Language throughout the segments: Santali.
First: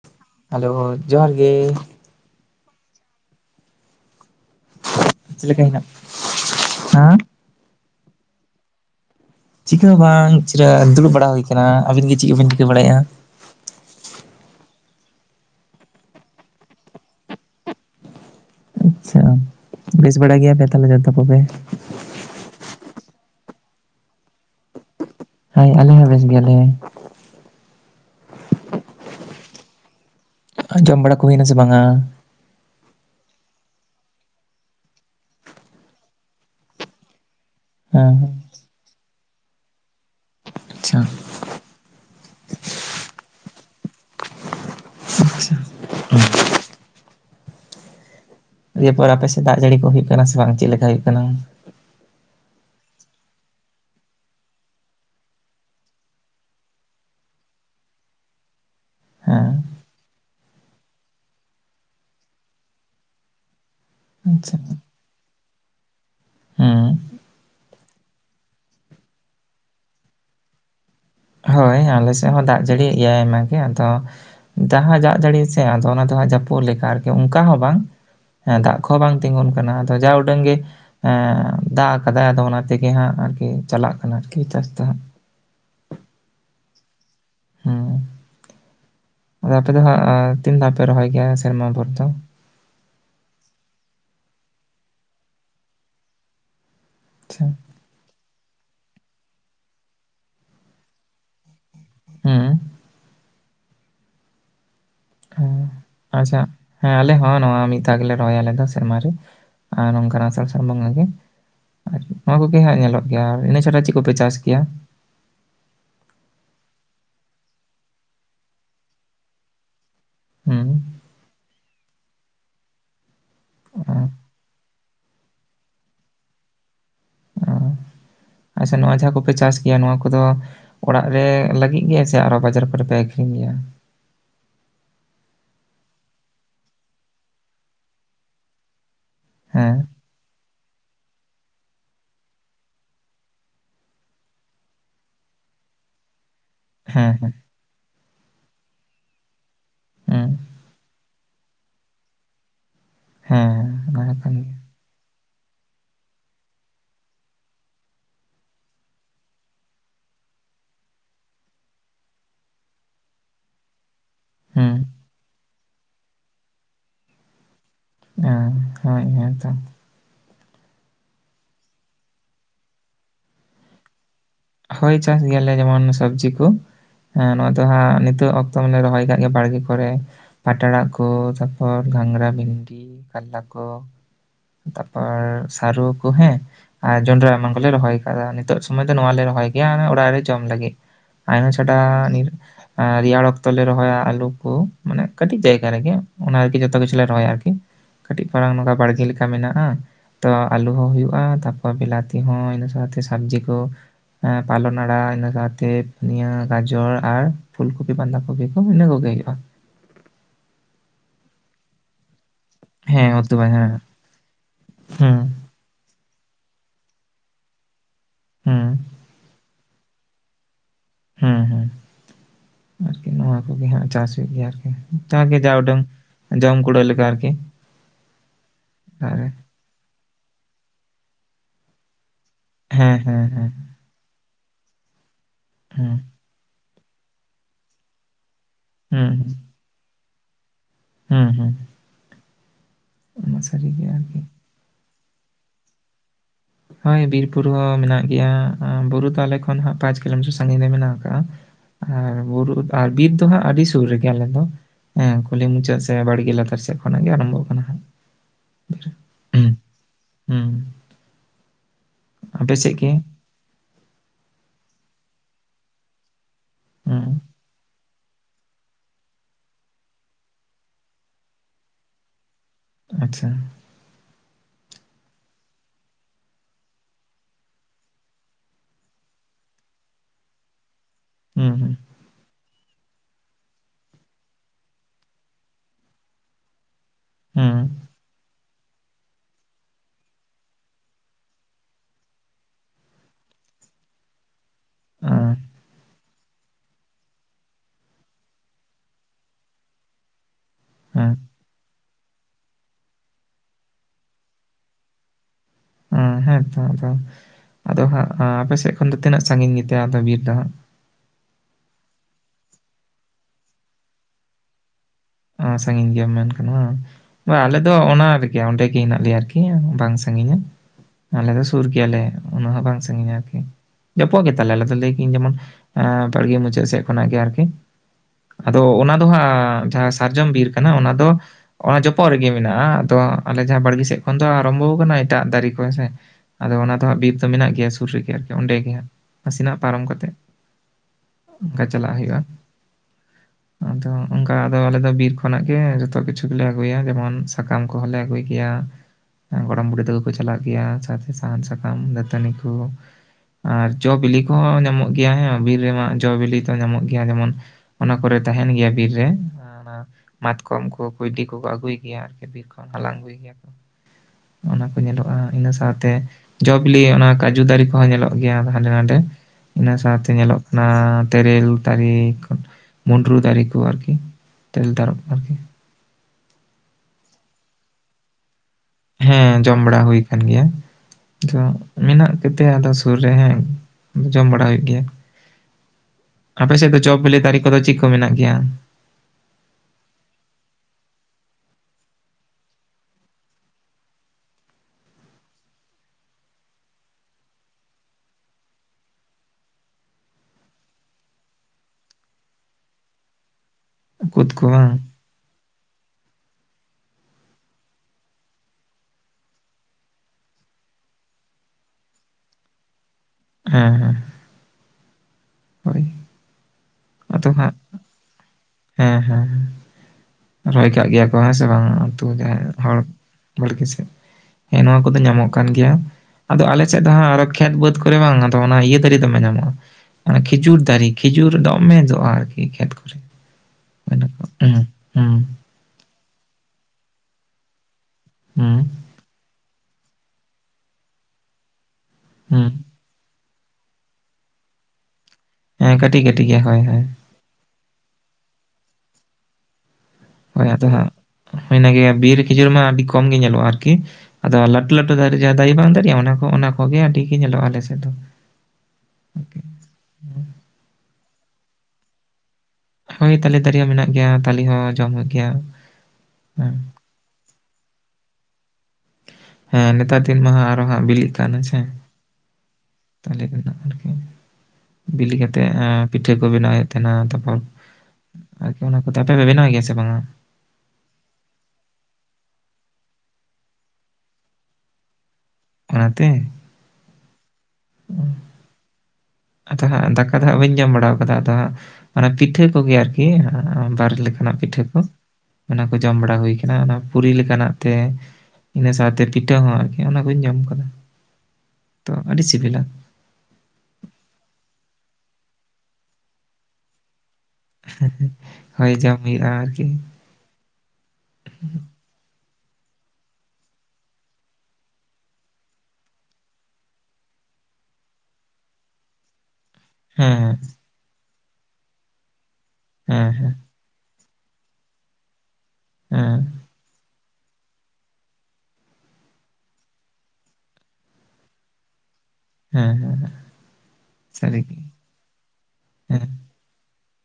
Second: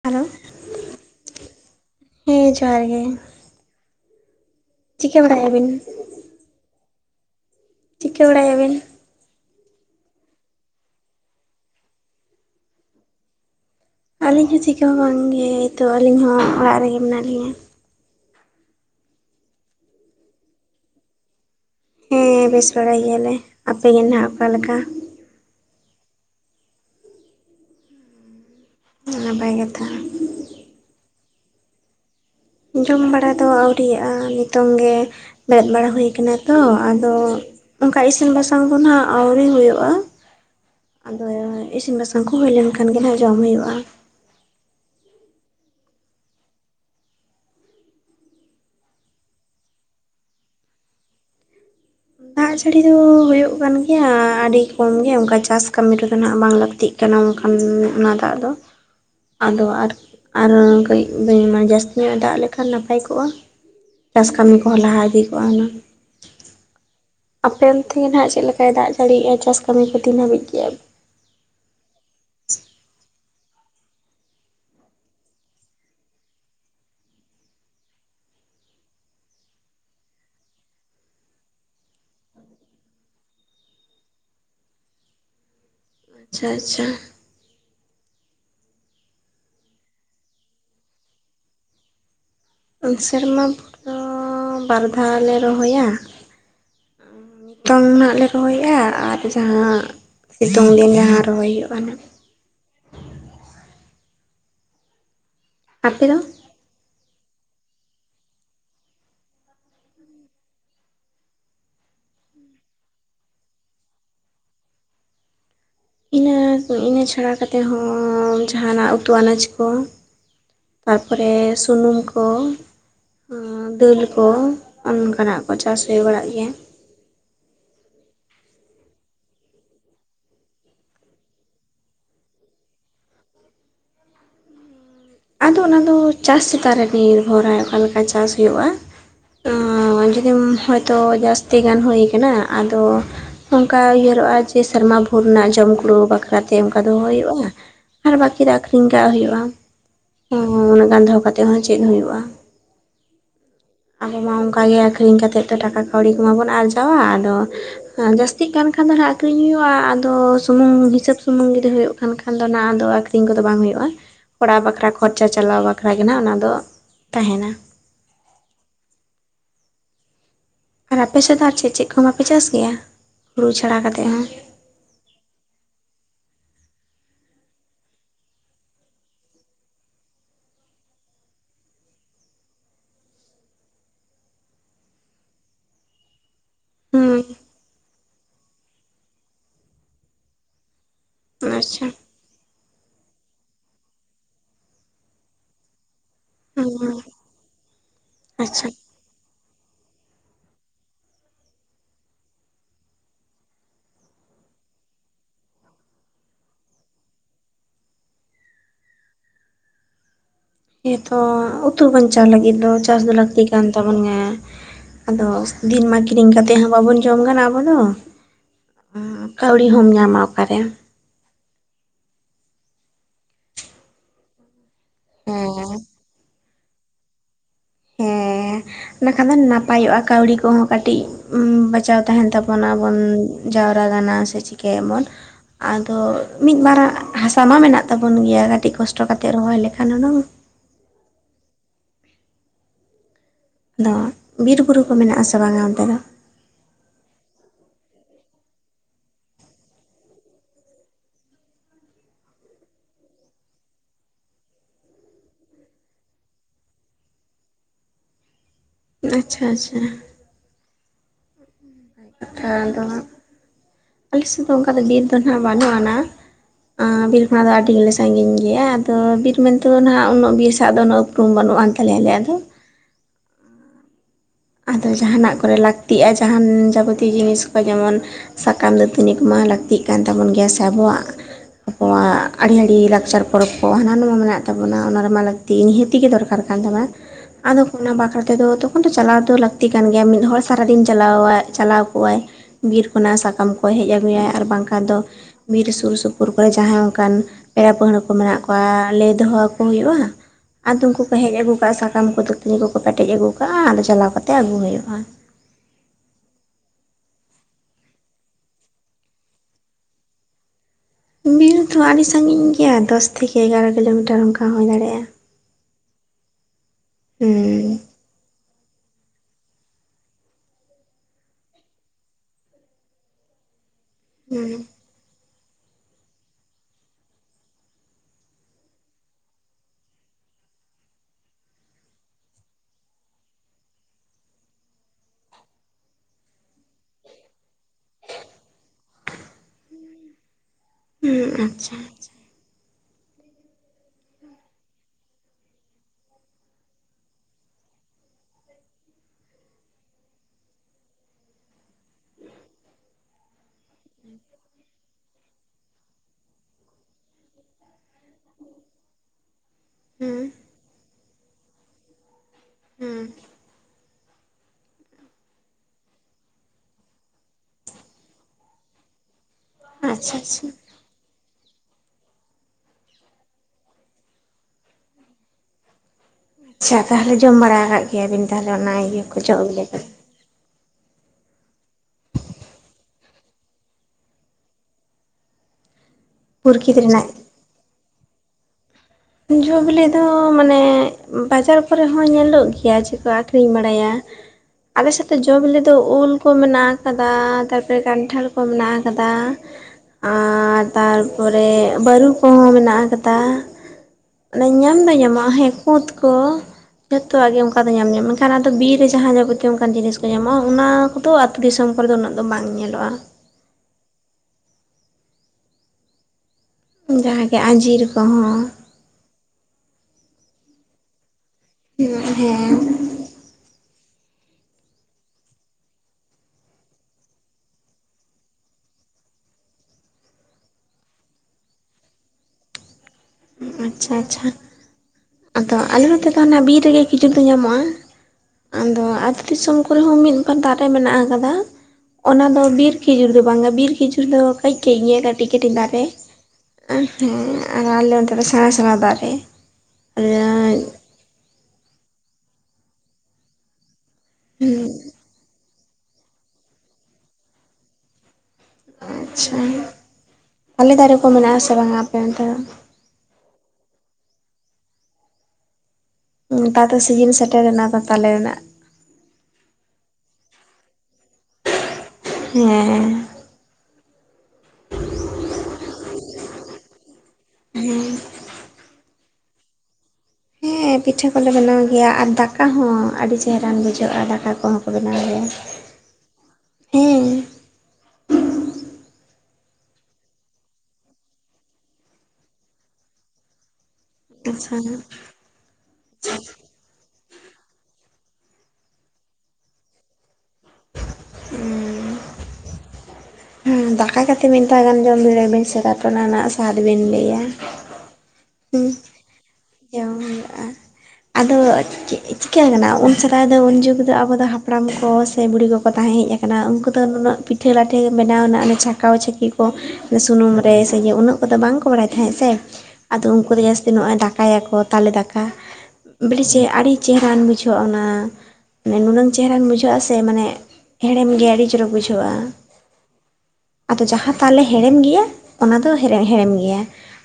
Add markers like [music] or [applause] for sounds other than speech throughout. ᱦᱮᱞᱳ ᱦᱟᱞᱳ ᱡᱚᱦᱟᱨ ᱜᱮ! ᱦᱮᱸ ᱡᱚᱦᱟᱨ ᱜᱮ᱾ ᱪᱤᱠᱟᱹ ᱪᱮᱫ ᱵᱟᱲᱟᱭᱮᱫᱼᱟ ᱞᱮᱠᱟ ᱵᱤᱱ ᱦᱮᱸᱱᱟᱜ, ᱦᱮᱸ? ᱪᱤᱠᱟᱹ ᱵᱟᱲᱟ ᱭᱟᱵᱤᱱ? ᱪᱤᱠᱟᱹ ᱦᱚᱸ ᱵᱟᱝ, ᱪᱤᱨᱟᱹ ᱫᱩᱲᱩᱵ ᱵᱟᱲᱟ ᱦᱩᱭ ᱠᱟᱱᱟ, ᱟᱹᱵᱤᱱ ᱜᱮ ᱪᱮᱜ ᱠᱚᱵᱤᱱ ᱪᱤᱠᱟᱹ ᱵᱟᱲᱟᱭᱮᱜᱼᱟ? ᱟᱹᱞᱤᱧ ᱦᱚᱸ ᱪᱤᱠᱟᱹ ᱦᱚᱸ ᱵᱟᱝ ᱜᱮ, ᱛᱚ ᱟᱹᱞᱤᱧ ᱦᱚᱸ ᱚᱲᱟᱜ ᱨᱮᱜᱮ ᱢᱮᱱᱟᱜ ᱞᱤᱧᱟ᱾ ᱟᱪᱪᱷᱟ! ᱵᱮᱥ ᱵᱟᱲᱟ ᱜᱮᱭᱟ ᱯᱮ ᱛᱟᱦᱮᱞᱮ ᱡᱚᱛᱚ ᱠᱚᱜᱮ? ᱦᱮᱸ ᱵᱮᱥ ᱵᱟᱲᱟ ᱜᱮᱭᱟ ᱞᱮ, ᱟᱯᱮ ᱜᱮ ᱱᱷᱟᱸᱜ ᱚᱠᱟ ᱞᱮᱠᱟ? ᱦᱮᱸ ᱟᱹᱞᱤᱧ ᱦᱚᱸ ᱵᱮᱥ ᱜᱮᱭᱟᱞᱮ᱾ ᱟᱸ ᱱᱟᱯᱟᱭ ᱠᱟᱛᱷᱟ, ᱟᱸ ᱡᱚᱢ ᱵᱟᱲᱟ ᱠᱚ ᱦᱩᱭ ᱮᱱᱟ ᱥᱮ ᱵᱟᱝᱼᱟᱸ? ᱡᱚᱢ ᱵᱟᱲᱟ ᱫᱚ ᱟᱹᱣᱨᱤᱭᱟᱜᱼᱟ ᱱᱤᱛᱚᱝ ᱜᱮ ᱵᱮᱨᱮᱫ ᱵᱟᱲᱟ ᱦᱩᱭ ᱭᱟᱠᱟᱱᱟ ᱛᱚ ᱟᱫᱚ ᱚᱱᱠᱟ ᱦᱮᱸ ᱤᱥᱤᱱ ᱵᱟᱥᱟᱝ ᱫᱚ ᱱᱷᱟᱸᱜ ᱟᱹᱣᱨᱤ ᱦᱩᱭᱩᱜᱼᱟ, ᱟᱪᱪᱷᱟ ᱟᱫᱚᱭ ᱤᱥᱤᱱ ᱵᱟᱥᱟᱝ ᱚᱱᱟ ᱠᱚ ᱦᱩᱭ ᱞᱮᱱᱠᱷᱟᱱ ᱜᱮ ᱱᱷᱟᱸᱜ ᱡᱚᱢ ᱦᱩᱭᱩᱜᱼᱟ᱾ ᱟᱪᱪᱷᱟ ᱤᱭᱟᱹ ᱯᱚᱨ ᱟᱯᱮᱥᱮᱫ ᱫᱟᱜ ᱡᱟᱹᱲᱤ ᱠᱚ ᱦᱩᱭᱩᱜ ᱠᱟᱱᱟ ᱥᱮ ᱵᱟᱝ, ᱪᱮᱫ ᱞᱮᱠᱟ ᱦᱩᱭᱩᱜ ᱠᱟᱱᱟ? ᱫᱟᱜ ᱡᱟᱹᱲᱤ ᱫᱚ ᱦᱩᱭᱩᱜ ᱠᱟᱱ ᱜᱮᱭᱟ ᱟᱹᱰᱤ ᱠᱚᱢ ᱜᱮ ᱚᱸᱠᱟ ᱪᱟᱥ ᱠᱟᱹᱢᱤ ᱨᱮᱫᱚ ᱱᱷᱟᱸᱜ ᱵᱟᱝ ᱞᱟᱹᱠᱛᱤᱜ ᱠᱟᱱᱟ ᱚᱸᱠᱟᱱ ᱚᱱᱟ ᱫᱟᱜ ᱫᱚ, ᱦᱮᱸ ᱟᱫᱚ ᱟᱨ ᱟᱨ ᱠᱟᱹᱡ ᱵᱟᱹᱭ ᱢᱟᱱᱮ ᱡᱟᱹᱥᱛᱤ ᱧᱚᱜ ᱮ ᱫᱟᱜ ᱞᱮᱠᱷᱟᱱ ᱱᱟᱯᱟᱭ ᱠᱚᱜᱼᱟ᱾ ᱪᱟᱥ ᱠᱟᱹᱢᱤ ᱟᱪᱪᱷᱟ ᱠᱚᱦᱚᱸ ᱞᱟᱦᱟ ᱤᱫᱤ ᱠᱚᱜᱼᱟ ᱦᱩᱱᱟᱹᱝ? ᱦᱮᱸ ᱟᱯᱮ ᱚᱱᱛᱮ ᱜᱮ ᱱᱷᱟᱸᱜ ᱪᱮᱫ ᱞᱮᱠᱟᱭ ᱫᱟᱜ ᱡᱟᱹᱲᱤᱭᱮᱜᱼᱟ, ᱪᱟᱥ ᱠᱟᱹᱢᱤ ᱠᱚ ᱛᱤᱱ ᱦᱟᱹᱵᱤᱡ ᱠᱮᱜᱼᱟ? ᱦᱮᱸ, ᱟᱞᱮ ᱥᱮᱜ ᱦᱚᱸ ᱫᱟᱜ ᱡᱟᱹᱲᱤ ᱭᱮᱜ ᱜᱮᱭᱟᱭ, ᱚᱱᱟ ᱜᱮ ᱟᱫᱚ ᱡᱟᱦᱟᱸ ᱡᱟᱜ ᱡᱟᱹᱲᱤ ᱟᱥᱮ ᱟᱫᱚ ᱚᱱᱟ ᱫᱚ ᱦᱟᱸᱜ ᱡᱟᱹᱯᱩᱫ ᱞᱮᱠᱟ ᱟᱨᱠᱤ ᱚᱸᱠᱟ ᱦᱚᱸ ᱵᱟᱝ, ᱦᱮᱸ ᱫᱟᱜ ᱠᱚᱦᱚᱸ ᱵᱟᱝ ᱛᱤᱸᱜᱩᱱ ᱠᱟᱱᱟ, ᱟᱫᱚ ᱡᱟ ᱩᱰᱟᱹᱝ ᱜᱮ ᱦᱮᱸ, ᱫᱟᱜ ᱟᱠᱟᱫᱟᱭ ᱟᱫᱚ ᱚᱱᱟ ᱛᱮᱜᱮ ᱦᱟᱸᱜ ᱟᱨᱠᱤ ᱪᱟᱞᱟᱜ ᱠᱟᱱᱟ ᱟᱨᱠᱤ ᱪᱟᱥ ᱫᱚ ᱦᱟᱸᱜ᱾ ᱟᱪᱪᱷᱟ ᱟᱪᱪᱷᱟ᱾ ᱦᱩᱸ, ᱟᱫᱚ ᱟᱯᱮ ᱫᱚ ᱦᱟᱸᱜ ᱮᱸ ᱛᱤᱱ ᱫᱷᱟᱣ ᱯᱮ ᱨᱚᱦᱚᱭ ᱜᱮᱭᱟ ᱥᱮᱨᱢᱟ ᱵᱷᱩᱨ ᱫᱚ? ᱩᱸ ᱥᱮᱨᱢᱟ ᱵᱷᱩᱨ ᱫᱚ ᱵᱟᱨ ᱫᱷᱟᱣ ᱞᱮ ᱨᱚᱦᱚᱭᱟ᱾ ᱟᱪᱪᱷᱟ᱾ ᱛᱚᱝ ᱱᱷᱟᱸᱜ ᱞᱮ ᱨᱚᱦᱚᱭᱮᱜᱼᱟ, ᱟᱨ ᱡᱟᱦᱟᱸ ᱥᱤᱛᱳᱝ ᱫᱤᱱ ᱡᱟᱦᱟᱸ ᱨᱚᱦᱚᱭ ᱦᱩᱭᱩᱜᱼᱟ ᱱᱷᱟᱸᱜ ᱾ ᱦᱩᱸ, ᱦᱩᱸ ᱟᱯᱮ ᱫᱚ ᱟᱡᱟᱜ, ᱦᱮᱸ ᱟᱞᱮᱦ ᱱᱚᱜᱼᱱᱚᱣᱟ ᱢᱤᱫ ᱫᱷᱟᱣ ᱜᱮᱞᱮ ᱨᱚᱦᱚᱭᱟ ᱟᱞᱮ ᱫᱚ ᱥᱮᱨᱢᱟ ᱨᱮ ᱟᱨ ᱱᱚᱝᱠᱟ ᱟᱥᱟᱲᱼᱥᱟᱱ ᱵᱚᱸᱜᱟ ᱜᱮ᱿ ᱟᱨ ᱱᱚᱣᱟ ᱠᱚᱜᱮ ᱦᱟᱸᱜ ᱧᱮᱞᱚᱜ ᱜᱮᱭᱟ ᱟᱨ ᱤᱱᱟᱹ ᱪᱷᱟᱰᱟ ᱪᱮᱜ ᱠᱚᱯᱮ ᱪᱟᱥ ᱠᱮᱭᱟ? ᱤᱱᱟᱹ ᱠᱚ ᱤᱱᱟᱹ ᱪᱷᱟᱲᱟ ᱠᱟᱛᱮ ᱦᱚᱸ ᱡᱟᱦᱟᱸᱱᱟᱜ ᱩᱛᱩ ᱟᱱᱟᱡᱽ ᱠᱚ ᱦᱩᱸ ᱯᱟᱨᱯᱚᱨᱮ ᱥᱩᱱᱩᱢ ᱠᱚ ᱦᱚᱸ ᱫᱟᱹᱞ ᱠᱚ ᱚᱱᱼᱚᱱᱠᱟᱱᱟᱜ ᱠᱚ ᱪᱟᱥ ᱦᱩᱭ ᱵᱟᱲᱟᱜ ᱜᱮᱭᱟ᱾ ᱚ ᱟᱪᱪᱷᱟ ᱱᱚᱣᱟ ᱡᱟᱦᱟᱸ ᱠᱚᱯᱮ ᱪᱟᱥ ᱜᱮᱭᱟ ᱱᱚᱶᱟ ᱠᱚᱫᱚ ᱚᱲᱟᱜ ᱨᱮ ᱞᱟᱜᱤᱜ ᱜᱮ ᱥᱮ ᱟᱨᱚ ᱵᱟᱡᱟᱨ ᱠᱚᱨᱮᱯᱮ ᱟᱠᱷᱨᱤᱧ ᱜᱮᱭᱟ? ᱟᱫᱚ ᱚᱱᱟ ᱫᱚ ᱪᱟᱥ ᱪᱮᱛᱟᱱ ᱨᱮ ᱱᱤᱨᱵᱷᱚᱨᱟᱭ ᱚᱠᱟ ᱞᱮᱠᱟ ᱪᱟᱥ ᱦᱳᱭᱳᱜᱼᱟ᱾ ᱚ ᱦᱮᱸ ᱡᱩᱫᱤᱢ ᱦᱚᱳᱭᱛᱚ ᱡᱟᱹᱥᱛᱤ ᱜᱟᱱ ᱦᱩᱭ ᱠᱟᱱᱟ ᱟᱫᱚ ᱚᱱᱠᱟ ᱩᱭᱦᱟᱹᱨᱚᱜᱼᱟ ᱡᱮ ᱥᱮᱨᱢᱟ ᱵᱷᱳᱨ ᱨᱮᱱᱟᱜ ᱡᱚᱢ ᱠᱩᱲᱟᱹᱣ ᱵᱟᱠᱷ ᱠᱟᱛᱮᱜ ᱚᱝᱠᱟ ᱦᱮᱸ ᱫᱚᱦᱚᱭ ᱦᱮᱸ ᱦᱳᱭᱳᱜᱼᱟ ᱟᱨ ᱵᱟᱹᱠᱤ ᱨᱮ ᱟᱹᱷᱨᱤᱧ ᱠᱟᱜ ᱦᱩᱭᱩᱜᱼᱟ᱾ ᱦᱩᱸ ᱩᱱᱟᱹᱜ ᱜᱟᱱ ᱫᱚᱦᱚᱸ ᱠᱟᱛᱮᱜ ᱦᱚᱸ ᱪᱮᱜ ᱦᱩᱭᱩᱜᱼᱟ᱾ ᱦᱩ ᱟᱵᱚ ᱢᱟ ᱚᱝᱠᱟᱜᱮ ᱟᱹᱷᱨᱤᱧ ᱠᱟᱛᱮᱜ ᱴᱟᱠᱟ ᱠᱟᱹᱣᱰᱤ ᱠᱚᱢᱟᱵᱚᱱ ᱟᱨᱡᱟᱣᱟ ᱟᱫᱚ ᱡᱟᱹᱥᱛᱤᱜ ᱠᱟᱱ ᱠᱷᱟᱱ ᱫᱚ ᱦᱟᱸᱜ ᱟᱹᱠᱷᱨᱤᱧ ᱦᱩᱭᱩᱜᱼᱟ ᱟᱫᱚ ᱥᱩᱢᱩᱝ ᱦᱤᱥᱟᱹᱵ ᱥᱩᱢᱩᱝ ᱡᱩᱫᱤ ᱦᱳᱭᱳᱜ ᱠᱟᱱ ᱟᱫᱚ ᱱᱟ ᱫᱚ ᱟᱫᱚ ᱟᱹᱠᱷᱨᱤᱧ ᱠᱚᱫᱚ ᱵᱟᱝ ᱦᱩᱭᱩᱜᱼᱟ᱾ ᱚᱲᱟᱜ ᱦᱩᱸ ᱵᱟᱠᱷᱨᱟ ᱠᱷᱚᱨᱪᱟ ᱪᱟᱞᱟᱣ ᱵᱟᱠᱷᱨᱟ ᱜᱮ ᱱᱟᱦᱜ ᱚᱱᱟ ᱫᱚ ᱛᱟᱦᱮᱱᱟ᱾ ᱦᱳᱭ ᱦᱳᱭ ᱟᱫᱚ᱾ ᱟᱨ ᱟᱯᱮᱥᱮᱜ ᱫᱚ ᱟᱨ ᱪᱮᱜ ᱪᱮᱜ ᱠᱚ ᱵᱟᱯᱮ ᱪᱟᱥ ᱜᱮᱭᱟ ᱦᱩᱲᱩ ᱪᱷᱟᱲᱟ ᱠᱟᱛᱮᱜ ᱦᱚᱸ? ᱦᱳᱭ ᱪᱟᱥ ᱜᱮᱭᱟᱞᱮ ᱡᱮᱢᱚᱱ ᱥᱚᱵᱽᱡᱤ ᱠᱚ᱾ ᱦᱮᱸ ᱱᱚᱣᱟ ᱫᱚ ᱦᱟᱸᱜ ᱱᱤᱛᱚᱜ ᱚᱠᱛᱚ ᱢᱟᱞᱮ ᱨᱚᱦᱚᱭ ᱠᱟᱜ ᱜᱮ ᱵᱟᱲᱜᱮ ᱠᱚᱨᱮ ᱯᱟᱴ ᱟᱲᱟᱜ ᱠᱚ ᱛᱟᱨᱯᱚᱨ ᱜᱷᱟᱝᱽᱨᱟ, ᱵᱷᱤᱱᱰᱤ ᱠᱟᱞᱞᱟ ᱠᱚ᱾ ᱛᱟᱨᱯᱚᱨ ᱥᱟᱨᱩ ᱠᱩᱦᱮᱸ ᱟᱨ ᱡᱚᱱᱰᱨᱟ ᱢᱟ ᱵᱟᱞᱮ ᱨᱚᱦᱚᱭ ᱠᱟᱜᱟ ᱱᱤᱛᱚᱜ ᱥᱚᱢᱚᱭ ᱫᱚ ᱱᱚᱣᱟᱞᱮ ᱨᱚᱦᱚᱭ ᱜᱮᱭᱟ ᱢᱟᱱᱮ ᱚᱲᱟᱜ ᱨᱮ ᱡᱚᱢ ᱞᱟᱹᱜᱤᱜ᱾ ᱟᱭᱢᱟ ᱦᱩᱸ ᱪᱷᱟᱰᱟ ᱟᱪᱪᱷᱟ ᱱᱤᱨᱩ ᱨᱮᱭᱟᱲ ᱚᱠᱛᱚ ᱞᱮ ᱨᱚᱦᱚᱭᱟ ᱟᱹᱞᱩ ᱠᱚ ᱢᱟᱱᱮ ᱠᱟᱹᱴᱤᱡ ᱡᱟᱭᱜᱟ ᱨᱮᱜᱮ᱾ ᱚᱱᱟ ᱟᱨᱠᱤ ᱡᱚᱛᱚ ᱦᱩᱸ ᱠᱤᱪᱷᱩ ᱞᱮ ᱨᱚᱦᱚᱭᱟ ᱟᱨᱠᱤ ᱠᱟᱹᱴᱤᱡ ᱯᱟᱨᱟᱝ ᱟᱪᱪᱷᱟ ᱱᱚᱝᱠᱟ ᱵᱟᱲᱜᱮ ᱞᱮᱠ ᱢᱮᱱᱟᱜᱼᱟ ᱛᱚ ᱟᱹᱞᱩ ᱦᱚᱸ ᱦᱩᱭᱩᱜᱼᱟ ᱛᱟᱯᱚᱨ ᱵᱮᱞᱟᱛᱤ ᱦᱚᱸ ᱤᱱᱟᱹ ᱥᱟᱶᱛᱮ ᱥᱟᱵᱽᱡᱤ ᱠᱚ ᱦᱮ ᱯᱟᱞᱚᱱ ᱟᱲᱟᱜ, ᱤᱱᱟᱹ ᱠᱷᱟᱛᱤᱨ ᱱᱤᱭᱟᱹ ᱜᱟᱡᱚᱨ ᱟᱨ ᱯᱷᱩᱞ ᱠᱚᱯᱤ, ᱵᱟᱸᱫᱷᱟ ᱠᱚᱯᱤ, ᱠᱩ ᱤᱱᱟᱹ ᱠᱚᱜᱮ ᱦᱩᱭᱩᱜᱭᱼᱟ ᱱᱤᱛᱚ ᱩᱛᱩ ᱵᱟᱧᱪᱟᱣ ᱞᱟᱹᱜᱤᱫ ᱫᱚ ᱪᱟᱥ ᱦᱮᱸ ᱫᱚ ᱩᱛᱩ ᱞᱟᱹᱠᱛᱤ ᱵᱟᱝ ᱠᱟᱱ ᱦᱮᱸ ᱛᱟᱵᱚᱱ ᱜᱮᱭᱟ ᱦᱩᱸ ᱟᱫᱚ ᱫᱤᱱ ᱢᱟ ᱠᱤᱨᱤᱧ ᱠᱟᱛᱮᱜ ᱦᱚᱸ ᱵᱟᱵᱚᱱ ᱡᱚᱢ ᱠᱟᱱᱟ ᱟᱵᱚ ᱫᱚ ᱦᱩᱸ ᱚᱱᱠᱟ [inaudible] ᱦᱚᱢ ᱧᱟᱢᱟ ᱚᱠᱟᱨᱮ ᱦᱩᱸ ᱦᱩᱸ ᱟᱨᱠᱤ ᱱᱚᱣᱟ ᱠᱚᱜᱤ ᱦᱟᱜ ᱪᱟᱥ ᱦᱩᱭᱩᱜ ᱜᱮᱭᱟ ᱟᱨᱠᱤ᱾ ᱚᱱᱠᱟ ᱜᱮ ᱡᱟ ᱦᱮᱸ ᱩᱰᱟᱝ ᱡᱚᱢ ᱠᱚᱲᱟᱹᱜ ᱞᱮᱠᱟ ᱟᱨᱠᱤ ᱦᱮᱸ ᱵᱟᱠᱷᱟᱱ ᱦᱮᱸ ᱫᱚ ᱱᱟᱯᱟᱭᱚᱜᱼᱟ ᱠᱟᱹᱣᱲᱤ ᱠᱚᱦᱚᱸ ᱠᱟᱹᱴᱤᱡ ᱵᱟᱪᱟᱣ ᱛᱟᱦᱮᱱ ᱛᱟᱵ ᱵᱚᱱ ᱦᱮᱸ ᱟᱵᱚᱱ ᱦᱮᱸ ᱦᱮᱸ ᱡᱟᱣᱨᱟ ᱠᱟᱱᱟ ᱥᱮ ᱪᱤᱠᱟᱭᱟᱵᱚᱱ ᱦᱩᱸ ᱟᱫᱚ ᱢᱤᱫᱵᱟᱨ ᱦᱟᱜ ᱦᱟᱥᱟ ᱢᱟ ᱢᱮᱱᱟᱜ ᱛᱟᱵᱚᱱ ᱜᱮᱭᱟ ᱠᱟᱹᱴᱤᱡ ᱠᱚᱥᱴᱚ ᱦᱩᱸ ᱦᱩᱸ ᱠᱟᱛᱮᱜ ᱨᱚᱦᱚᱭ ᱞᱮᱠᱷᱟᱱ ᱦᱩᱱᱟᱹᱝ ᱦᱩᱸ ᱦᱩᱸ ᱚᱱᱟ ᱥᱟᱹᱨᱤ ᱫᱟᱣᱟ ᱵᱤᱨ ᱵᱩᱨᱩ ᱠᱚ ᱢᱮᱱᱟᱜ-ᱟ ᱥᱮ ᱵᱟᱝᱟ ᱚᱱᱛᱮ ᱫᱚ? ᱦᱳᱭ ᱵᱤᱨ ᱵᱩᱨᱩ ᱦᱚᱸ ᱢᱮᱱᱟᱜ ᱜᱮᱭᱟ ᱵᱩᱨᱩ ᱛᱚ ᱟᱞᱮ ᱠᱷᱚᱱ ᱦᱟᱸᱜ ᱯᱟᱸᱪ ᱠᱤᱞᱳᱢᱤᱴᱟᱨ ᱥᱟᱹᱜᱤᱧ ᱨᱮ ᱢᱮᱱᱟᱜ ᱟᱠᱟᱜᱼᱟ᱾ ᱟᱨ ᱵᱩᱨᱩ ᱟᱨ ᱵᱤᱨ ᱫᱚ ᱦᱟᱸᱜ ᱟᱹᱰᱤ ᱥᱩᱨ ᱨᱮᱜᱮ ᱟᱞᱮ ᱫᱚ᱾ ᱦᱮᱸ ᱠᱩᱞᱤ ᱢᱩᱪᱟᱹᱜ ᱥᱮ ᱵᱟᱲᱜᱤ ᱞᱟᱛᱟᱨ ᱥᱮᱜ ᱠᱷᱚᱱᱟᱜ ᱜᱮ ᱟᱨᱟᱢᱵᱚᱜ ᱠᱟᱱᱟ᱾ ᱵᱤᱨ ᱟᱪᱪᱷᱟ ᱦᱩᱸ ᱟᱪᱪᱷᱟ᱾ ᱦᱩᱸ᱾ ᱠᱷᱟ ᱟᱯᱮ ᱥᱮᱫ ᱫᱚ ᱜᱮ ᱦᱟᱜ ᱟᱞᱮ ᱥᱮᱜ ᱫᱚ ᱚᱱᱠᱟ ᱫᱚ ᱵᱤᱨ ᱫᱚ ᱱᱟᱦᱜ ᱵᱟᱹᱱᱩᱜ ᱟᱱᱟ ᱟ ᱦᱩᱸ ᱵᱤᱨ ᱠᱷᱚᱱᱟᱜ ᱫᱚ ᱟᱰᱤ ᱜᱮᱞᱮ ᱥᱟᱜᱤᱧ ᱜᱮᱭᱟ ᱟᱫᱚ ᱵᱤᱨ ᱢᱮᱱᱛᱮᱫᱚ ᱱᱟᱦᱟᱜ ᱩᱱᱟᱹᱜ ᱵᱤᱨ ᱥᱟᱜ ᱫᱚ ᱩᱱᱟᱹᱜ ᱩᱯᱨᱩᱢ ᱵᱟᱹᱱᱩᱜ ᱟᱱ ᱛᱟᱞᱮᱭᱟ ᱟᱞᱮ ᱭᱟᱜ ᱫᱚ᱾ ᱟᱪᱪᱷᱟ᱾ ᱟᱫᱚ ᱡᱟᱦᱟᱱᱟᱜ ᱠᱚᱨᱮ ᱞᱟᱹᱠᱛᱤᱜᱼᱟ ᱡᱟᱦᱟᱱ ᱡᱟᱵᱚᱛᱤᱭᱚ ᱡᱤᱱᱤᱥ ᱠᱚ ᱡᱮᱢᱚᱱ ᱥᱟᱠᱟᱢ ᱫᱟᱹᱛᱟᱱᱤ ᱠᱚᱢᱟ ᱞᱟᱹᱠᱛᱤᱜ ᱠᱟᱱ ᱛᱟᱵᱚᱱ ᱜᱮᱭᱟ ᱥᱮ ᱟᱵᱚᱣᱟᱜ ᱦᱩᱸ ᱦᱩᱸ ᱟᱵᱚᱣᱟᱜ ᱟᱹᱰᱤ ᱟᱹᱰᱤ ᱞᱟᱠᱪᱟᱨ ᱯᱚᱨᱚᱵᱽ ᱠᱚ ᱦᱟᱱᱟ ᱦᱟᱣᱟ ᱢᱮᱱᱟᱜ ᱛᱟᱵᱚᱱᱟ ᱚᱱᱟ ᱨᱮᱢᱟ ᱞᱟᱹᱠᱛᱤ ᱱᱤᱦᱟᱹᱛᱤ ᱜᱮ ᱫᱚᱨᱠᱟᱨ ᱠᱟᱱ ᱛᱟᱵᱚᱱᱟ᱾ ᱟᱫᱚ ᱦᱩᱸ ᱚᱱᱟ ᱵᱟᱠᱷᱨᱟ ᱛᱮᱫᱚ ᱛᱚᱠᱷᱚᱱ ᱫᱚ ᱪᱟᱞᱟᱣ ᱫᱚ ᱞᱟᱠᱛᱤ ᱠᱟᱱ ᱜᱮᱭᱟ ᱢᱤᱫ ᱦᱚᱲ ᱥᱟᱨᱟᱫᱤᱱ ᱪᱟᱞᱟᱣᱟᱭ ᱪᱟᱞᱟᱣ ᱠᱚᱣᱟᱭ, ᱵᱤᱨ ᱠᱷᱚᱱᱟᱜ ᱥᱟᱠᱟᱢ ᱠᱚᱭ ᱦᱮᱡ ᱟᱹᱜᱩᱭᱟ ᱟᱨ ᱵᱟᱝᱠᱷᱟᱱ ᱫᱚ, ᱟᱸ ᱵᱤᱨ ᱥᱩᱨ ᱥᱩ ᱯᱩᱨ ᱠᱚᱨᱮ ᱡᱟᱦᱟᱸᱭ ᱚᱱᱠᱟᱱ, ᱯᱮᱲᱟ ᱯᱟᱹᱦᱬᱟᱹ ᱠᱚ ᱢᱮᱱᱟᱜ ᱠᱚᱣᱟ ᱞᱟᱹᱭ ᱫᱚᱦᱚᱣᱟᱠᱚ ᱦᱩᱭᱩᱜᱼᱟ᱾ ᱟᱫᱚ ᱩᱝᱠᱩ ᱦᱮᱸ ᱠᱚ ᱦᱮᱡ ᱟᱜᱩ ᱠᱟᱜᱼᱟ ᱥᱟᱠᱟᱢ ᱠᱚ, ᱫᱟᱹᱛᱟᱹᱱᱤ ᱠᱚᱠᱚ ᱯᱮᱴᱮᱡ ᱟᱜᱩ ᱠᱟᱜᱼᱟ, ᱟᱫᱚ ᱪᱟᱞᱟᱣ ᱠᱟᱛᱮ ᱟᱹᱜᱩ ᱦᱩᱭᱩᱜᱼᱟ᱾ ᱦᱮᱸ ᱛᱚ ᱟᱫᱚ, ᱟᱫᱚ ᱦᱟᱸᱜ ᱟᱯᱮ ᱥᱮᱜ ᱠᱷᱚᱱ ᱫᱚ ᱛᱤᱱᱟᱹᱜ ᱥᱟᱺᱜᱤᱧ ᱜᱮᱛᱮ ᱟᱫᱚ ᱵᱤᱨ ᱫᱚ ᱦᱟᱸᱜ? ᱵᱤᱨ ᱫᱚ ᱦᱟᱸᱜ ᱟᱹᱰᱤ ᱥᱟᱺᱜᱤᱧ ᱜᱮᱭᱟ ᱫᱚᱥ ᱛᱷᱮᱠᱮ ᱮᱜᱟᱨᱚ ᱠᱤᱞᱳᱢᱤᱴᱟᱨ ᱚᱝᱠᱟ ᱦᱩᱭ ᱫᱟᱲᱮᱭᱟᱜᱼᱟ᱾ ᱚᱸ ᱥᱟᱺᱜᱤᱧ ᱜᱮᱭᱟᱢ ᱢᱮᱱ ᱠᱟᱱᱟ ᱵᱟᱝ, ᱵᱟ ᱟᱞᱮ ᱫᱚ ᱦᱩᱸ ᱚᱱᱟ ᱨᱮᱜᱮ ᱚᱸᱰᱮ ᱜᱮ ᱦᱮᱱᱟᱜ ᱞᱮᱭᱟ ᱟᱨᱠᱤ ᱵᱟᱝ ᱥᱟᱺᱜᱤᱧᱟ᱾ ᱟᱞᱮ ᱫᱚ ᱥᱩᱨ ᱜᱮᱭᱟᱞᱮ ᱩᱱᱟᱹᱜ ᱦᱚᱸ ᱵᱟᱝ ᱥᱟᱺᱜᱤᱧᱟ ᱟᱨᱠᱤ᱾ ᱡᱚᱯᱚᱜ ᱦᱩᱸ ᱜᱮᱛᱟᱞᱮ ᱟᱞᱮ ᱫᱚ ᱞᱟᱹᱭ ᱠᱤᱧ ᱡᱮᱢᱚᱱ ᱵᱟᱲᱜᱮ ᱢᱩᱪᱟᱹᱜ ᱥᱮᱜ ᱠᱷᱚᱱᱟᱜ ᱜᱮ ᱟᱨᱠᱤ ᱠᱚ, ᱟᱫᱚ ᱚᱱᱟ ᱫᱚ ᱦᱟᱸᱜ ᱡᱟᱦᱟᱸ ᱥᱟᱨᱡᱚᱢ ᱵᱤᱨ ᱠᱟᱱᱟ ᱚᱱᱟ ᱫᱚ ᱚᱱᱟ ᱡᱚᱯᱚᱜ ᱨᱮᱜᱤ ᱢᱮᱱᱟᱜᱼᱟ ᱟᱫᱚ ᱟᱞᱮ ᱡᱟᱦᱟᱸ ᱵᱟᱲᱜᱤ ᱥᱮᱜ ᱠᱷᱚᱱ ᱫᱚ ᱟᱨᱟᱢᱵᱚ ᱠᱟᱱᱟ ᱮᱴᱟᱜ ᱫᱟᱨᱤ ᱠᱚ ᱦᱮᱸ ᱥᱮ᱾ ᱟᱫᱚ ᱚᱱᱟ ᱫᱚ ᱦᱟᱸᱜ ᱵᱤᱨ ᱫᱚ ᱢᱮᱱᱟᱜ ᱜᱮᱭᱟ ᱥᱩᱨ ᱨᱮᱜᱮ ᱟᱨᱠᱤ ᱚᱸᱰᱮ ᱜᱮ ᱦᱟᱸᱜ ᱱᱟᱥᱤᱱᱟᱜ ᱯᱟᱨᱚᱢ ᱠᱟᱛᱮᱜ ᱦᱩᱸ ᱚᱝᱠᱟ ᱟᱪᱪᱷᱟ ᱪᱟᱞᱟᱜ ᱟᱪᱪᱷᱟ ᱦᱩᱭᱩᱜᱼᱟ, ᱟᱫᱚ ᱚᱱᱴᱝᱠᱟ ᱟᱫᱚ ᱟᱞᱮ ᱫᱚ ᱵᱤᱨ ᱠᱷᱚᱱᱟᱜ ᱜᱮ ᱡᱷᱚᱛᱚ ᱠᱤᱪᱷᱩ ᱜᱮᱞᱮ ᱟᱹᱜᱩᱭᱟ ᱡᱮᱢᱚᱱ ᱥᱟᱠᱟᱢ ᱠᱚᱦᱚᱸᱞᱮ ᱟᱹᱜᱩᱭ ᱜᱮᱭᱟ, ᱮᱸ ᱜᱚᱲᱚᱢ ᱵᱩᱰᱷᱤ ᱛᱟᱠᱩ ᱠᱩ ᱪᱟᱞᱟᱜ ᱜᱮᱭᱟ ᱥᱟᱶᱛᱮ ᱥᱟᱦᱟᱱ, ᱥᱟᱠᱟᱢ, ᱫᱟᱹᱛᱟᱹᱱᱤ ᱠᱩ ᱟᱨ ᱡᱚ ᱵᱤᱞᱤ ᱠᱚᱦᱚᱸ ᱧᱟᱢᱚᱜ ᱜᱮᱭᱟ ᱦᱮᱸ ᱵᱤᱨ ᱨᱮᱢᱟ ᱡᱚ ᱵᱤᱞᱤ ᱛᱚ ᱧᱟᱢᱚᱜ ᱜᱮᱭᱟ ᱡᱮᱢᱚᱱ, ᱚᱱᱟ ᱠᱚᱨᱮ ᱛᱟᱦᱮᱸᱱ ᱜᱮᱭᱟ ᱵᱤᱨ ᱨᱮ ᱦᱮᱸ ᱦᱩᱸ ᱚᱱᱟᱢᱟᱛᱠᱚᱢ ᱠᱚ, ᱠᱩᱭᱰᱤ ᱠᱚᱠᱚ ᱟᱹᱜᱩᱭ ᱜᱮᱭᱟ ᱟᱨᱠᱤ ᱵᱤᱨ ᱠᱷᱚᱱ ᱦᱟᱞᱟᱝ ᱦᱩᱸ ᱟᱹᱜᱩᱭ ᱜᱮᱭᱟ ᱠᱚ᱾ ᱚᱱᱟ ᱠᱚ ᱧᱮᱞᱚᱜᱼᱟ ᱤᱱᱟᱹ ᱥᱟᱶᱛᱮ ᱡᱚ ᱵᱤᱞᱤ ᱚᱱᱟ ᱠᱟᱡᱩ ᱫᱟᱨᱤ ᱠᱚᱦᱚᱸ ᱧᱮᱞᱚᱜ ᱜᱮᱭᱟ ᱦᱟᱸᱰᱮ ᱱᱟᱸᱰᱮ᱾ ᱤᱱᱟᱹ ᱥᱟᱶᱛᱮ ᱟᱪᱪᱷᱟ ᱧᱮᱞᱚᱜ ᱟᱪᱪᱷᱟ ᱠᱟᱱᱟ ᱛᱮᱨᱮᱞ ᱫᱟᱨᱤ ᱠᱩ, ᱢᱩᱱᱰᱨᱩ ᱫᱟᱨᱤ ᱠᱩ ᱟᱨᱠᱤ᱾ ᱛᱮᱨᱮᱞ ᱛᱟᱨᱚᱵ ᱟᱨᱠᱤ᱾ ᱟᱪᱪᱷᱟ ᱛᱟᱦᱚᱞᱮ ᱡᱚᱢ ᱵᱟᱲᱟ ᱟᱠᱟᱜ ᱜᱮᱭᱟ ᱵᱤᱱ ᱛᱟᱦᱚᱞᱮ ᱚᱱᱟ ᱤᱭᱟᱹ ᱠᱚ ᱡᱚ ᱦᱮᱸ ᱡᱚᱢ ᱵᱤᱞᱤ ᱠᱚ ᱵᱟᱲᱟ ᱦᱩᱭ ᱠᱟᱱ ᱜᱮᱭᱟ᱾ ᱟᱫᱚ ᱢᱮᱱᱟᱜ ᱠᱟᱛᱮ ᱟᱫᱚ ᱥᱩᱨ ᱨᱮ ᱦᱮᱸ, ᱡᱚᱢ ᱵᱟᱲᱟ ᱦᱩᱭᱩᱜ ᱜᱮᱭᱟ᱾ ᱟᱯᱮ ᱥᱮᱫ ᱯᱩᱨᱠᱤᱛ ᱫᱚ ᱡᱚ ᱨᱮᱱᱟᱜ ᱵᱤᱞᱤ ᱫᱟᱨᱤ ᱠᱚᱫᱚ ᱪᱮᱜ ᱠᱚ ᱢᱮᱱᱟᱜ ᱜᱮᱭᱟ? ᱡᱚ ᱵᱤᱞᱤ ᱫᱚ ᱢᱟᱱᱮ ᱵᱟᱡᱟᱨ ᱠᱚᱨᱮ ᱦᱚᱸ ᱧᱮᱞᱚᱜ ᱜᱮᱭᱟ ᱡᱮᱠᱚ ᱟᱠᱷᱨᱤᱧ ᱵᱟᱲᱟᱭᱟ, ᱟᱞᱮ ᱥᱮᱫ ᱡᱚ ᱵᱤᱞᱤ ᱫᱚ ᱩᱞ ᱠᱚ ᱢᱮᱱᱟᱜ ᱟᱠᱟᱫᱟ, ᱛᱟᱨᱯᱚᱨᱮ ᱠᱟᱱᱴᱷᱟᱲ ᱠᱚ ᱢᱮᱱᱟᱜ ᱟᱠᱟᱫᱟ, ᱟᱨ ᱛᱟᱨᱯᱚᱨᱮ ᱵᱟᱹᱨᱩ ᱠᱚᱦᱚᱸ ᱢᱮᱱᱟᱜ ᱟᱠᱟᱫᱟ᱾ ᱠᱩᱫ ᱚᱱᱮ ᱠᱚ ᱵᱟᱝ ᱧᱟᱢ ᱫᱚ ᱧᱟᱢᱚᱜᱼᱟ ᱦᱮᱸ ᱠᱩᱫᱽ ᱠᱚ, ᱡᱷᱚᱛᱚᱣᱟᱜ ᱜᱮ ᱚᱝᱠᱟ ᱫᱚ ᱧᱟᱢ ᱧᱟᱢᱟ ᱢᱮᱱᱠᱷᱟᱱ ᱟᱫᱚ ᱵᱤᱨ ᱨᱮ ᱡᱟᱦᱟᱸ ᱡᱟᱵᱚᱛᱤᱭᱚ ᱚᱝᱠᱟᱱ ᱡᱤᱱᱤᱥ ᱠᱚ ᱧᱟᱢᱚᱜᱼᱟ ᱚᱱᱟ ᱠᱚᱫᱚ ᱟ ᱛᱩ ᱫᱤᱥᱚᱢ ᱠᱚᱨᱮ ᱫᱚ ᱩᱱᱟᱹᱜ ᱫᱚ ᱵᱟᱝ ᱧᱮᱞᱚᱜᱼᱟ᱾ ᱦᱮᱸ ᱦᱮᱸ᱾ ᱦᱳᱭ᱾ ᱡᱟᱦᱟᱸ ᱟᱫᱚ ᱜᱮ ᱦᱟᱸᱜ ᱟᱸᱡᱤᱨ ᱠᱚᱦᱚᱸ᱾ ᱦᱮᱸ ᱦᱮᱸ ᱦᱮᱸ, ᱨᱚᱦᱚᱭ ᱠᱟᱜ ᱜᱮᱭᱟ ᱠᱚ ᱦᱮᱸ ᱥᱮ ᱵᱟᱝ ᱟᱹᱛᱩ ᱡᱟᱦᱟᱸᱭ ᱦᱮᱸ ᱦᱚᱲ ᱵᱟᱲᱜᱤ ᱥᱮᱫ, ᱦᱮᱸ ᱱᱚᱣᱟ ᱠᱚᱫᱚ ᱧᱟᱢᱚᱜ ᱠᱟᱱ ᱜᱮᱭᱟ᱾ ᱟᱫᱚ ᱟᱞᱮ ᱥᱮᱫ ᱫᱚ ᱦᱟᱸᱜ ᱟᱨᱚ ᱠᱷᱮᱛ ᱵᱟᱹᱫᱽ ᱠᱚᱨᱮ ᱵᱟᱝ ᱟᱫᱚ ᱚᱱᱟ ᱤᱭᱟᱹ ᱫᱟᱹᱨᱤ ᱫᱚᱢᱮ ᱧᱟᱢᱚᱜᱼᱟ, ᱚᱱᱟ ᱠᱷᱤᱡᱩᱨ ᱫᱟᱹᱨᱤ ᱠᱷᱤᱡᱩᱨ ᱫᱚᱢᱮ ᱡᱚᱜᱼᱟ ᱟᱨᱠᱤ ᱠᱷᱮᱛ ᱠᱚᱨᱮ᱾ ᱟᱪᱪᱷᱟ ᱦᱩᱸ ᱟᱪᱪᱷᱟ ᱦᱩᱸ ᱟᱫᱚ ᱟᱞᱮ ᱱᱚᱛᱮ ᱫᱚ ᱱᱟᱦᱟᱜ ᱵᱤᱨ ᱨᱮᱜᱮ ᱠᱷᱤᱡᱩᱨ ᱫᱚ ᱧᱟᱢᱚᱜᱼᱟ, ᱦᱩᱸ ᱟᱫᱚ ᱟᱛᱩ ᱫᱤᱥᱚᱢ ᱠᱚᱨᱮ ᱦᱚᱸ ᱢᱤᱫᱵᱟᱨ ᱫᱟᱨᱮ ᱢᱮᱱᱟᱜ-ᱟ ᱠᱟᱫᱟ, ᱚᱱᱟ ᱫᱚ ᱦᱩᱸ ᱵᱤᱨ ᱠᱷᱤᱡᱩᱨ ᱫᱚ ᱵᱟᱝᱟ ᱵᱤᱨ ᱠᱷᱤᱡᱩᱨ ᱫᱚ ᱠᱟᱹᱡ ᱠᱟᱹᱡ ᱜᱮᱭᱟ ᱠᱟᱴᱤᱡ ᱠᱟᱴᱤᱡ ᱦᱮᱸ ᱫᱟᱨᱮ, ᱠᱟᱹᱴᱤᱡ ᱠᱟᱹᱴᱤᱡ ᱜᱮᱭᱟ ᱦᱳᱭ ᱟᱨ ᱦᱳᱭ ᱦᱮᱸ ᱟᱨ ᱟᱞᱮ ᱚᱱᱛᱮ ᱫᱚ ᱥᱮᱬᱟ ᱥᱮᱬᱟ ᱫᱟᱨᱮ᱾ ᱦᱳᱭ ᱟᱫᱚ ᱦᱟᱸᱜ ᱤᱱᱟᱹᱜᱮ ᱵᱤᱨ ᱠᱷᱤᱡᱩᱨ ᱢᱟ ᱟᱹᱰᱤ ᱠᱚᱢ ᱜᱮ ᱧᱮᱞᱚᱜ-ᱟ ᱟᱨᱠᱤ ᱟᱫᱚ ᱞᱟᱴᱩ ᱞᱟᱴᱩ ᱫᱟᱨᱮ ᱡᱟᱦᱟᱸ ᱫᱟᱭᱤ ᱵᱟᱝ ᱫᱟᱨᱤᱜ-ᱟ ᱚᱱᱟ ᱠᱚ ᱚᱱᱟ ᱠᱚᱜᱮ ᱟᱹᱰᱤ ᱜᱮ ᱧᱮᱞᱚᱜ-ᱟ ᱟᱞᱮ ᱥᱮᱫ ᱫᱚ᱾ ᱟᱪᱪᱷᱟ ᱛᱟᱞᱮ ᱫᱟᱨᱮ ᱠᱚ ᱢᱮᱱᱟᱜ-ᱟ ᱥᱮ ᱵᱟᱝ ᱟᱯᱮ ᱚᱱᱛᱮ ᱫᱚ? ᱦᱳᱭ ᱛᱟᱞᱮ ᱫᱟᱨᱮ ᱦᱚᱸ ᱢᱮᱱᱟᱜ ᱜᱮᱭᱟ ᱛᱟᱞᱤ ᱦᱚᱸ ᱡᱚᱢ ᱦᱩᱭᱩᱜ ᱜᱮᱭᱟ᱾ ᱦᱮᱸ ᱱᱮᱛᱟᱨ ᱫᱚ ᱥᱤᱡᱤᱱ ᱥᱮᱴᱮᱨᱮᱱᱟ ᱛᱚ ᱛᱟᱞᱮ ᱨᱮᱱᱟᱜ? ᱦᱮᱸ ᱱᱮᱛᱟᱨ ᱫᱤᱱ ᱢᱟ ᱦᱟᱸᱜ ᱟᱨᱚ ᱦᱟᱸᱜ ᱵᱤᱞᱤᱜ ᱠᱟᱱ ᱦᱮᱸᱥᱮ᱾ ᱦᱮᱸ ᱛᱟᱦᱚᱞᱮ ᱟᱨᱠᱤ ᱵᱤᱞᱤ ᱠᱟᱛᱮᱫ ᱯᱤᱴᱷᱟᱹ ᱠᱚ ᱵᱮᱱᱟᱣᱮᱫ ᱛᱟᱦᱮᱱᱟ ᱛᱟᱯᱚᱨ ᱦᱮᱸ ᱟᱨᱠᱤ ᱚᱱᱟ ᱠᱚᱫᱚ ᱟᱯᱮ ᱵᱮᱱᱟᱣ ᱜᱮᱭᱟ ᱥᱮ ᱵᱟᱝ-ᱟ? ᱦᱮᱸ ᱯᱤᱴᱷᱟᱹ ᱠᱚᱞᱮ ᱵᱮᱱᱟᱣ ᱜᱮᱭᱟ ᱟᱨ ᱫᱟᱠᱟ ᱦᱚᱸ ᱟᱹᱰᱤ ᱪᱮᱦᱨᱟᱱ ᱵᱩᱡᱷᱟᱹᱜᱼᱟ ᱫᱟᱠᱟ ᱠᱚᱦᱚᱸ ᱠᱚ ᱵᱮᱱᱟᱣ ᱜᱮᱭᱟ᱾ ᱚᱱᱟᱛᱮ ᱦᱮᱸ ᱚᱸ ᱟᱫᱚ ᱦᱟᱸᱜ ᱫᱟᱠᱟ ᱫᱚ ᱦᱟᱸᱜ ᱵᱟᱹᱧ ᱡᱚᱢ ᱵᱟᱲᱟ ᱟᱠᱟᱫᱟ ᱟᱫᱚ ᱦᱟᱸᱜ ᱚᱱᱟ ᱯᱤᱴᱷᱟᱹ ᱠᱚᱜᱮ ᱟᱨᱠᱤ ᱵᱟᱨ ᱞᱮᱠᱟᱱᱟᱜ ᱟᱪᱪᱷᱟ ᱯᱤᱴᱷᱟᱹ ᱠᱚ ᱚᱱᱟ ᱠᱚ ᱡᱚᱢ ᱵᱟᱲᱟ ᱦᱩᱭ ᱟᱠᱟᱱᱟ ᱚᱱᱟ ᱯᱩᱨᱤ ᱞᱮᱠᱟᱱᱟᱜ ᱛᱮ ᱤᱱᱟᱹ ᱥᱟᱶᱛᱮ ᱯᱤᱴᱷᱟᱹ ᱦᱚᱸ ᱟᱨᱠᱤ ᱚᱱᱟ ᱠᱚᱧ ᱡᱚᱢ ᱟᱠᱟᱫᱟ᱾ ᱛᱚ ᱟᱹᱰᱤ ᱥᱤᱵᱤᱞᱟ᱾ ᱦᱮᱸ ᱫᱟᱠᱟ ᱠᱟᱛᱮᱫ ᱢᱤᱫᱷᱟᱣ ᱜᱟᱱ ᱡᱚᱢ ᱵᱷᱤᱲᱟᱹᱵᱤᱱ ᱥᱮ ᱛᱟᱨᱯᱚᱨ ᱚᱱᱟ ᱨᱮᱱᱟᱜ ᱥᱟᱫ ᱵᱤᱱ ᱞᱟᱹᱭᱟ? ᱦᱮᱸ ᱦᱚᱭ ᱡᱟᱢ ᱦᱳᱭᱳᱜ-ᱟ ᱟᱨᱠᱤ᱾ [unintelligible] ᱪᱮᱫ ᱪᱤᱠᱟᱹ ᱟᱠᱟᱱᱟ ᱩᱱ ᱥᱮᱫᱟᱭ ᱫᱚ ᱩᱱ ᱡᱩᱜᱽ ᱫᱚ ᱟᱵᱚ ᱦᱟᱯᱲᱟᱢ ᱠᱚ ᱥᱮ ᱵᱩᱲᱤ ᱠᱚᱠᱚ ᱛᱟᱦᱮᱸ ᱦᱮᱡ ᱟᱠᱟᱱᱟ ᱩᱱᱠᱩ ᱫᱚ ᱱᱩᱱᱟᱹᱜ ᱯᱤᱴᱷᱟᱹ ᱞᱟᱴᱷᱮ ᱵᱮᱱᱟᱣ ᱟᱱᱟᱜ ᱚᱱᱟ ᱪᱷᱟᱠᱟᱣ ᱪᱟᱹᱠᱤ ᱠᱚ ᱥᱩᱱᱩᱢ ᱦᱮᱸ ᱨᱮ ᱥᱮ ᱩᱱᱟᱹᱜ ᱠᱚᱫᱚ ᱵᱟᱝᱠᱚ ᱵᱟᱲᱟᱭ ᱛᱟᱦᱮᱸᱜ ᱥᱮ ᱟᱫᱚ ᱦᱮᱸ ᱦᱮᱸ ᱩᱱᱠᱩ ᱦᱮᱸ ᱫᱚ ᱡᱟᱹᱥᱛᱤ ᱱᱚᱜ-ᱚᱭ ᱫᱟᱠᱟᱭᱟᱠᱚ ᱛᱟᱞᱮ ᱫᱟᱠᱟ᱾ ᱦᱮᱸ ᱵᱚᱞᱮ ᱪᱮᱫ ᱟᱹᱰᱤ ᱪᱮᱦᱨᱟᱱ ᱵᱩᱡᱷᱟᱹᱜ-ᱟ ᱚᱱᱟ᱾ ᱢᱟᱱᱮ ᱱᱩᱱᱟᱹᱝ ᱪᱮᱦᱨᱟᱧ ᱵᱩᱡᱷᱟᱹᱜ-ᱟ ᱥᱮ ᱢᱟᱱᱮ ᱦᱮᱲᱮᱢ ᱜᱮ ᱟᱹᱰᱤ ᱪᱚᱨᱚᱠ ᱵᱩᱡᱷᱟᱹᱜ-ᱟ᱾ ᱦᱮᱸ ᱦᱮᱸ ᱟᱫᱚ ᱡᱟᱦᱟᱸ ᱛᱟᱞᱮ ᱥᱟᱹᱨᱤᱜᱮ ᱦᱮᱲᱮᱢ ᱜᱮᱭᱟ ᱚᱱᱟ ᱫᱚ ᱦᱮ ᱦᱮᱸ ᱦᱮᱲᱮᱢ ᱜᱮᱭᱟ᱾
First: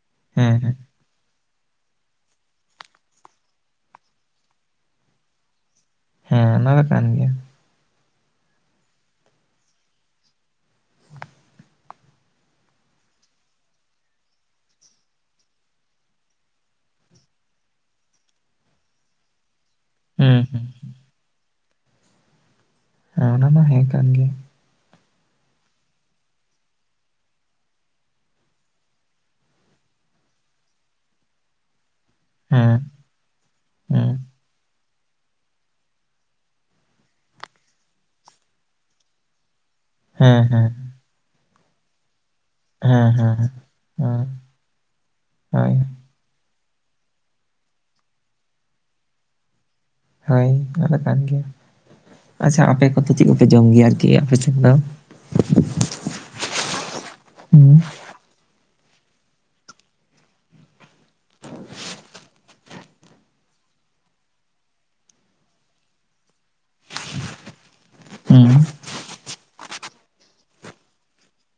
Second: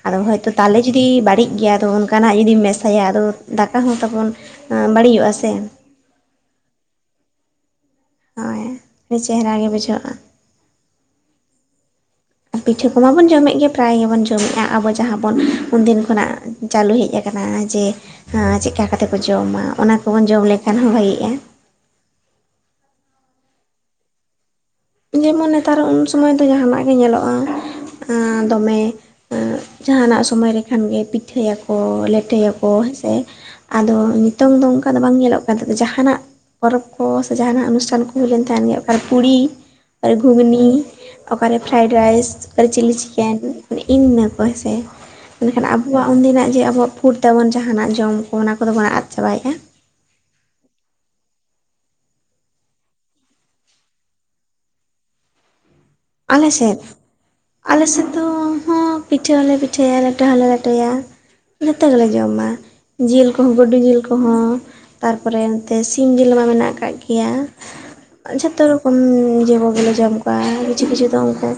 ᱟᱫᱚ ᱦᱚᱭᱛᱚ ᱦᱮᱸ ᱦᱮᱸ ᱛᱟᱞᱮ ᱡᱩᱫᱤ ᱵᱟᱹᱲᱤᱡ ᱜᱮᱭᱟ ᱟᱫᱚ ᱚᱱᱠᱟᱱᱟᱜ ᱡᱩᱫᱤᱢ ᱢᱮᱥᱟᱭᱟ ᱟᱫᱚ ᱫᱟ ᱠᱟ ᱛᱟᱵᱚᱱ ᱦᱚᱸ ᱵᱟᱹᱲᱤᱡᱚᱜᱼᱟ ᱥᱮ? ᱦᱮᱸ ᱚᱱᱟ ᱫᱚ ᱠᱟᱱ ᱜᱮᱭᱟ᱾ ᱦᱳᱭ ᱟᱹᱰᱤ ᱪᱮᱦᱨᱟ ᱜᱮ ᱵᱩᱡᱷᱟᱹᱜ-ᱟ᱾ [inaudible] ᱯᱤᱴᱷᱟᱹ ᱠᱚᱢᱟᱵᱚᱱ ᱡᱚᱢᱮᱫ ᱜᱮ ᱯᱨᱟᱭ ᱜᱮᱵᱚᱱ ᱡᱚᱢᱮᱫ-ᱟ ᱟᱵᱚ ᱡᱟᱦᱟᱸ ᱵᱚᱱ ᱩᱱᱫᱤᱱ ᱠᱷᱚᱱᱟᱜ ᱪᱟᱹᱞᱩ ᱦᱮᱡ ᱟᱠᱟᱱᱟ ᱡᱮ ᱪᱮᱫ ᱞᱮᱠᱟ ᱠᱟᱛᱮ ᱠᱚ ᱡᱚᱢᱟ ᱚᱱᱟ ᱠᱚᱵᱚᱱ ᱡᱚᱢ ᱦᱩᱸ ᱦᱩᱸ ᱞᱮᱠᱷᱟᱱ ᱦᱚᱸ ᱵᱷᱟᱜᱮ-ᱟ᱾ ᱦᱮᱸ ᱚᱱᱟ ᱢᱟ ᱦᱮᱸ ᱠᱟᱱ ᱜᱮ᱾ ᱤᱭᱟᱹᱢᱟ ᱱᱮᱛᱟᱨ ᱩᱱ ᱥᱚᱢᱚᱭ ᱫᱚ ᱡᱟᱦᱟᱱᱟᱜ ᱜᱮ ᱧᱮᱞᱚᱜ-ᱟ ᱫᱚᱢᱮ ᱡᱟᱦᱟᱱᱟᱜ ᱥᱚᱢᱚᱭ ᱨᱮᱠᱷᱟᱱᱜᱮ ᱯᱤᱴᱷᱟᱹᱭᱟᱠᱚ ᱞᱮᱴᱚᱭᱟᱠᱚ ᱦᱮᱸ ᱥᱮ ᱟᱫᱚ ᱦᱮᱸ ᱱᱤᱛᱚᱝ ᱫᱚ ᱱᱚᱝᱠᱟ ᱚᱠᱟ ᱫᱚ ᱵᱟᱝ ᱧᱮᱞᱚᱜ ᱠᱟᱱ ᱛᱟᱦᱮᱸ ᱫᱚ ᱡᱟᱦᱟᱱᱟᱜ ᱯᱚᱨᱚᱵᱽ ᱠᱚ ᱥᱮ ᱡᱟᱦᱟᱱᱟᱜ ᱚᱱᱩᱥᱴᱷᱟᱱ ᱠᱚ ᱦᱩᱭ ᱞᱮᱱᱠᱷᱟᱱ ᱜᱮ ᱚᱠᱟᱨᱮ ᱯᱩᱲᱤ ᱚᱠᱟ ᱨᱮ ᱦᱮᱸ ᱜᱷᱩᱸᱜᱱᱤ ᱦᱮᱸ ᱚᱠᱟᱨᱮ ᱯᱷᱨᱟᱭᱰᱟ ᱨᱟᱭᱥ ᱚᱠᱟ ᱨᱮ ᱪᱤᱞᱤ ᱦᱮᱸ ᱦᱮᱸ ᱪᱤᱠᱮᱱ ᱢᱟᱱᱮ ᱤᱧᱟᱹ ᱠᱚ ᱦᱮᱸ ᱥᱮ ᱢᱮᱱᱠᱷᱟᱱ ᱦᱳᱭ ᱟᱵᱚᱣᱟᱜ ᱩᱱᱫᱤᱱᱟᱜ ᱡᱮ ᱟᱵᱚᱣᱟᱜ ᱯᱷᱩᱰ ᱛᱟᱵᱚᱱ ᱡᱟᱦᱟᱱᱟᱜ ᱡᱚᱢ ᱠᱚ ᱚᱱᱟ ᱠᱚᱫᱚ ᱵᱚᱱ ᱟᱫ ᱪᱟᱵᱟᱭᱮᱫᱼᱟ᱾ ᱦᱳᱭ ᱟᱫᱚ ᱟᱠᱟᱱ ᱜᱮᱭᱟ, ᱟᱪᱪᱷᱟ ᱟᱯᱮ ᱠᱚᱫᱚ ᱪᱮᱫ ᱠᱚᱯᱮ ᱡᱚᱢ ᱜᱮᱭᱟ ᱟᱨᱠᱤ ᱟᱯᱮ ᱥᱮᱫ ᱫᱚ? ᱟᱞᱮ ᱥᱮᱫ? ᱦᱩᱸ ᱟᱞᱮ ᱥᱮᱫ ᱫᱚ ᱦᱚᱸ ᱯᱤᱴᱷᱟᱹ ᱦᱚᱸᱞᱮ ᱯᱤᱴᱷᱟᱹᱭᱟ ᱞᱮᱴᱚ ᱦᱚᱸᱞᱮ ᱞᱮᱴᱚᱭᱟ᱾ ᱡᱚᱛᱚ ᱜᱮᱞᱮ ᱡᱚᱢᱟ ᱡᱤᱞ ᱠᱚᱦᱚᱸ ᱜᱩᱰᱩ ᱡᱤᱞ ᱠᱚᱦᱚᱸᱼᱼ ᱛᱟᱨᱯᱚᱨᱮ ᱱᱚᱛᱮ ᱥᱤᱢ ᱡᱤᱞ ᱢᱟ ᱢᱮᱱᱟᱜ ᱠᱟᱜ ᱜᱮᱭᱟ ᱦᱩᱸ ᱡᱷᱚᱛᱚ ᱨᱚᱠᱚᱢ ᱤᱭᱟᱹ ᱠᱚᱜᱮᱞᱮ ᱡᱚᱢ ᱠᱚᱣᱟ ᱠᱤᱪᱷᱩ ᱠᱤᱪᱷᱩ ᱫᱚ ᱩᱱᱠᱩ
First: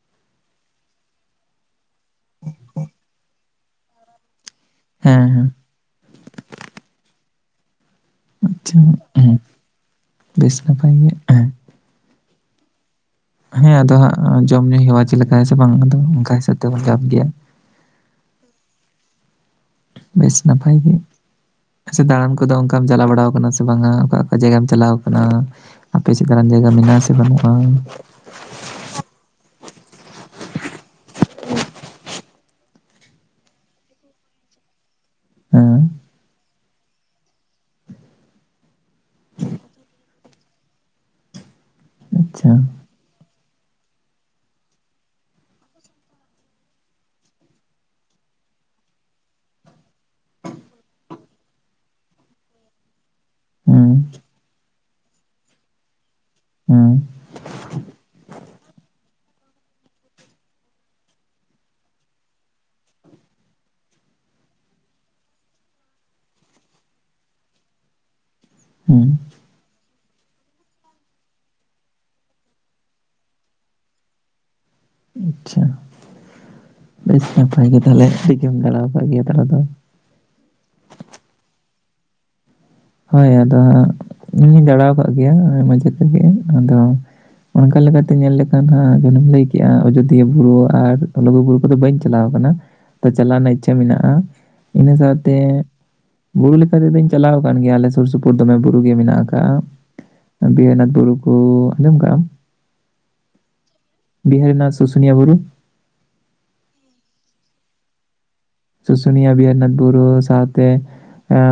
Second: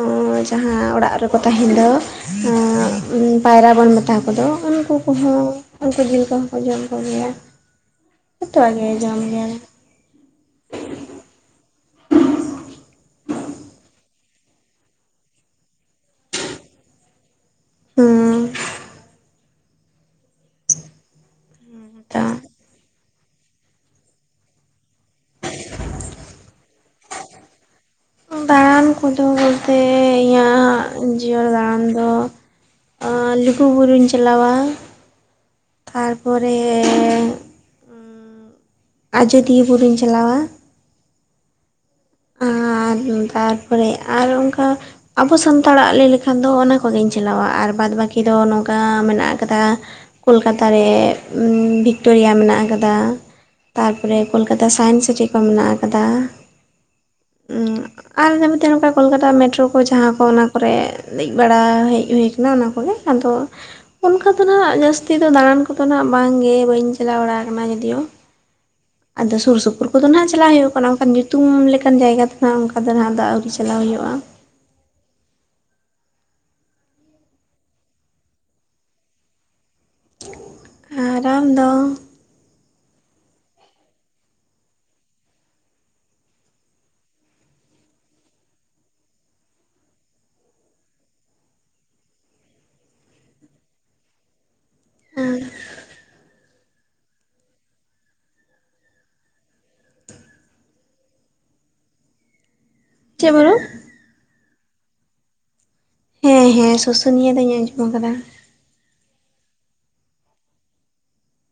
ᱚᱻ ᱡᱟᱦᱟᱸ ᱚᱲᱟᱜ ᱨᱮᱠᱚ ᱛᱟᱦᱮᱱ ᱫᱚ ᱯᱟᱭᱨᱟ ᱵᱚᱱ ᱢᱮᱛᱟ ᱠᱚᱫᱚ ᱩᱱᱠᱩ ᱦᱚᱸ ᱦᱮᱸ ᱦᱮᱸ ᱩᱱᱠᱩ ᱡᱤᱞ ᱠᱚᱦᱚᱸ ᱠᱚ ᱡᱚᱢ ᱠᱚᱜᱮᱭᱟ ᱡᱚᱛᱚᱣᱟᱜ ᱟᱪᱪᱷᱟ ᱜᱮ ᱡᱚᱢ ᱦᱮᱸ ᱜᱮᱭᱟ ᱞᱮ ᱵᱮᱥ ᱜᱮ ᱵᱟᱧ [inaudible] ᱦᱮᱸ ᱟᱫᱚ ᱦᱟᱸᱜ ᱡᱚᱢ ᱧᱩ ᱦᱮᱣᱟ ᱪᱮᱫ ᱞᱮᱠᱟ ᱦᱮᱸ ᱥᱮ ᱵᱟᱝ ᱟᱫᱚ ᱚᱱᱠᱟ ᱦᱤᱥᱟᱹᱵ ᱛᱮᱵᱚᱱ ᱡᱚᱢ ᱤᱫᱤᱭᱟ᱾ ᱦᱩᱸ ᱵᱮᱥ ᱱᱟᱯᱟᱭ ᱜᱮ ᱟᱪᱪᱷᱟ ᱫᱟᱬᱟᱱ ᱠᱚ ᱫᱚ ᱚᱱᱠᱟᱼᱼ ᱠᱟᱢ ᱪᱟᱞᱟᱣ ᱵᱟᱲᱟ ᱠᱟᱱᱟ ᱥᱮ ᱵᱟᱝᱟ ᱚᱠᱟ ᱚᱠᱟ ᱡᱟᱭᱜᱟᱢ ᱪᱟᱞᱟᱣ ᱠᱟᱱᱟ᱾ ᱟᱯᱮ ᱪᱮ ᱠᱟᱱᱟᱜ ᱡᱟᱭᱜᱟ ᱢᱮᱱᱟᱜᱼᱟ ᱥᱮ ᱵᱟᱹᱱᱩᱜᱼᱟ? ᱫᱟᱬᱟᱱ ᱠᱚᱫᱚ ᱵᱚᱞᱛᱮ, ᱤᱧᱟᱹᱜ ᱡᱤᱭᱚᱱ ᱫᱟᱬᱟᱱ ᱫᱚᱼᱼ ᱞᱩᱜᱩᱵᱩᱨᱩᱧ ᱪᱟᱹᱞᱟᱣᱟ ᱦᱮᱸ ᱛᱟᱨᱯᱚᱨᱮᱼᱼ ᱟᱡᱚᱫᱤᱭᱟᱹ ᱵᱩᱨᱩᱧ ᱪᱟᱹᱞᱟᱣᱟᱼᱼ ᱟᱪᱪᱷᱟ ᱟᱨ ᱛᱟᱨ ᱯᱚᱨᱮ ᱟᱨ ᱚᱱᱠᱟᱼᱼ ᱟᱵᱚ ᱥᱟᱱᱛᱟᱲᱟᱜ ᱞᱟᱹᱭ ᱞᱮᱠᱷᱟᱱ ᱫᱚ ᱚᱱᱟ ᱠᱚᱜᱤᱧ ᱪᱟᱞᱟᱣᱟ ᱟᱨ ᱵᱟᱫᱽ ᱵᱟᱹᱠᱤ ᱫᱚ ᱱᱚᱝᱠᱟ ᱢᱮᱱᱟᱜ ᱠᱟᱫᱟ᱾ ᱠᱳᱞᱠᱟᱛᱟ ᱨᱮ ᱵᱷᱤᱠᱴᱳᱨᱤᱭᱟ ᱢᱮᱱᱟᱜ ᱠᱟᱫᱟ᱾ ᱦᱮᱸ ᱛᱟᱨ ᱯᱚᱨᱮ ᱠᱳᱞᱠᱟᱛᱟ ᱥᱟᱭᱮᱱᱥ ᱥᱤᱴᱤ ᱠᱚ ᱢᱮᱱᱟᱜ ᱟᱠᱟᱫᱟ᱾ ᱦᱩᱸ ᱩᱸ [inaudible] ᱟᱨ ᱢᱮᱱᱛᱮ ᱱᱚᱝᱠᱟ ᱠᱳᱞᱠᱟᱛᱟ ᱢᱮᱴᱨᱳ ᱠᱚ ᱡᱟᱦᱟᱸ ᱠᱚ ᱚᱱᱟ ᱠᱚᱨᱮ ᱫᱮᱡ ᱵᱟᱲᱟ ᱦᱮᱡ ᱦᱩᱭ ᱠᱟᱱᱟ ᱚᱱᱟ ᱠᱚᱜᱮ᱾ ᱟᱫᱚᱼᱼ ᱚᱱᱠᱟ ᱫᱚ ᱦᱟᱜ ᱡᱟᱹᱥᱛᱤ ᱫᱚ ᱫᱟᱬᱟᱱ ᱠᱚᱫᱚ ᱱᱟᱜ ᱵᱟᱝᱜᱮ ᱵᱟᱹᱧ ᱪᱟᱞᱟᱣ ᱵᱟᱲᱟ ᱠᱟᱱᱟ ᱡᱚᱫᱤᱭᱳ ᱦᱮᱸ ᱟᱹᱫᱚ ᱥᱩᱨ ᱥᱩᱯᱩᱨ ᱠᱚᱫᱚ ᱱᱟᱜ ᱪᱟᱞᱟᱜ ᱦᱩᱭᱩᱜ ᱠᱟᱱᱟ ᱚᱱᱠᱟᱱ ᱧᱩᱛᱩᱢ ᱞᱮᱠᱟᱼᱼ ᱞᱮᱠᱟᱱ ᱡᱟᱭᱜᱟ ᱫᱚ ᱱᱟᱦᱟᱜ ᱚᱱᱠᱟ ᱫᱚ ᱱᱟᱦᱟᱜ ᱫᱟᱜ ᱟᱹᱜᱩ ᱪᱟᱞᱟᱣ ᱦᱩᱭᱩᱜᱼᱟ᱾ ᱟᱪᱪᱷᱟ ᱵᱮᱥ ᱱᱟᱯᱟᱭ ᱜᱮ ᱛᱟᱦᱚᱞᱮ ᱟᱹᱰᱤ ᱜᱮᱢ ᱫᱟᱲᱟᱣ ᱟᱠᱟᱫ ᱜᱮᱭᱟ ᱛᱟᱦᱚᱞᱮ ᱛᱚ ᱟᱨ ᱟᱢ ᱫᱚ ᱦᱳᱭ ᱟᱹᱫᱚ ᱦᱟᱸᱜ ᱤᱧ ᱦᱚᱧ ᱫᱟᱲᱟᱣ ᱠᱟᱫ ᱜᱮᱭᱟ ᱢᱟᱡᱷᱮ ᱛᱮᱜᱮ ᱟᱹᱫᱚᱼᱼ ᱚᱱᱠᱟ ᱞᱮᱠᱟᱛᱮ ᱧᱮᱞ ᱞᱮᱠᱷᱟᱱ ᱫᱚ ᱦᱟᱸᱜ ᱡᱮᱢᱚᱱ ᱮᱢ ᱞᱟᱹᱭ ᱠᱮᱜᱼᱟ ᱟᱡᱚᱫᱤᱭᱟ ᱵᱩᱨᱩ ᱟᱨ ᱞᱩᱜᱩ ᱵᱩᱨᱩᱼᱼ ᱟᱫᱚ ᱵᱟᱹᱧ ᱪᱟᱞᱟᱣ ᱠᱟᱱᱟ, ᱛᱚ ᱪᱟᱞᱟᱣ ᱨᱮᱱᱟᱜ ᱤᱪᱪᱷᱟ ᱢᱮᱱᱟᱜᱼᱟ᱾ ᱤᱱᱟ ᱥᱟᱶᱛᱮ ᱵᱩᱨᱩ ᱞᱮᱠᱟ ᱛᱮᱫᱚᱧ ᱪᱟᱹᱞᱟᱣᱼᱼ ᱠᱟᱱ ᱜᱮᱭᱟ ᱞᱮ ᱥᱩᱨ ᱥᱩᱯᱩᱨ ᱫᱚᱢᱮ ᱵᱩᱨᱩ ᱜᱮ ᱢᱮᱱᱟᱜ ᱠᱟᱜᱼᱟ᱾ ᱫᱤᱭᱮ ᱚᱱᱟ ᱵᱩᱨᱩ ᱠᱚ ᱟᱸᱡᱚᱢ ᱠᱟᱜᱼᱟᱢ? ᱪᱮᱫ ᱵᱩᱨᱩ ᱵᱤᱦᱟᱨᱤᱱᱟ ᱥᱩᱥᱩᱱᱤᱭᱟ ᱵᱩᱨᱩ ᱦᱮᱸ ᱦᱮᱸ ᱥᱩᱥᱩᱱᱤᱭᱟ ᱫᱚᱧ ᱟᱸᱡᱚᱢ ᱟᱠᱟᱫᱟ᱾ ᱥᱩᱥᱩᱱᱤᱭᱟ ᱵᱤᱦᱟᱨᱤᱱᱟᱛᱷ ᱵᱩᱨᱩ ᱥᱟᱶᱛᱮ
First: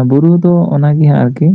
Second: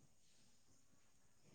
ᱵᱩᱨᱩ ᱫᱚ ᱚᱱᱟᱜᱮ ᱦᱟᱸᱜ ᱟᱨᱠᱤ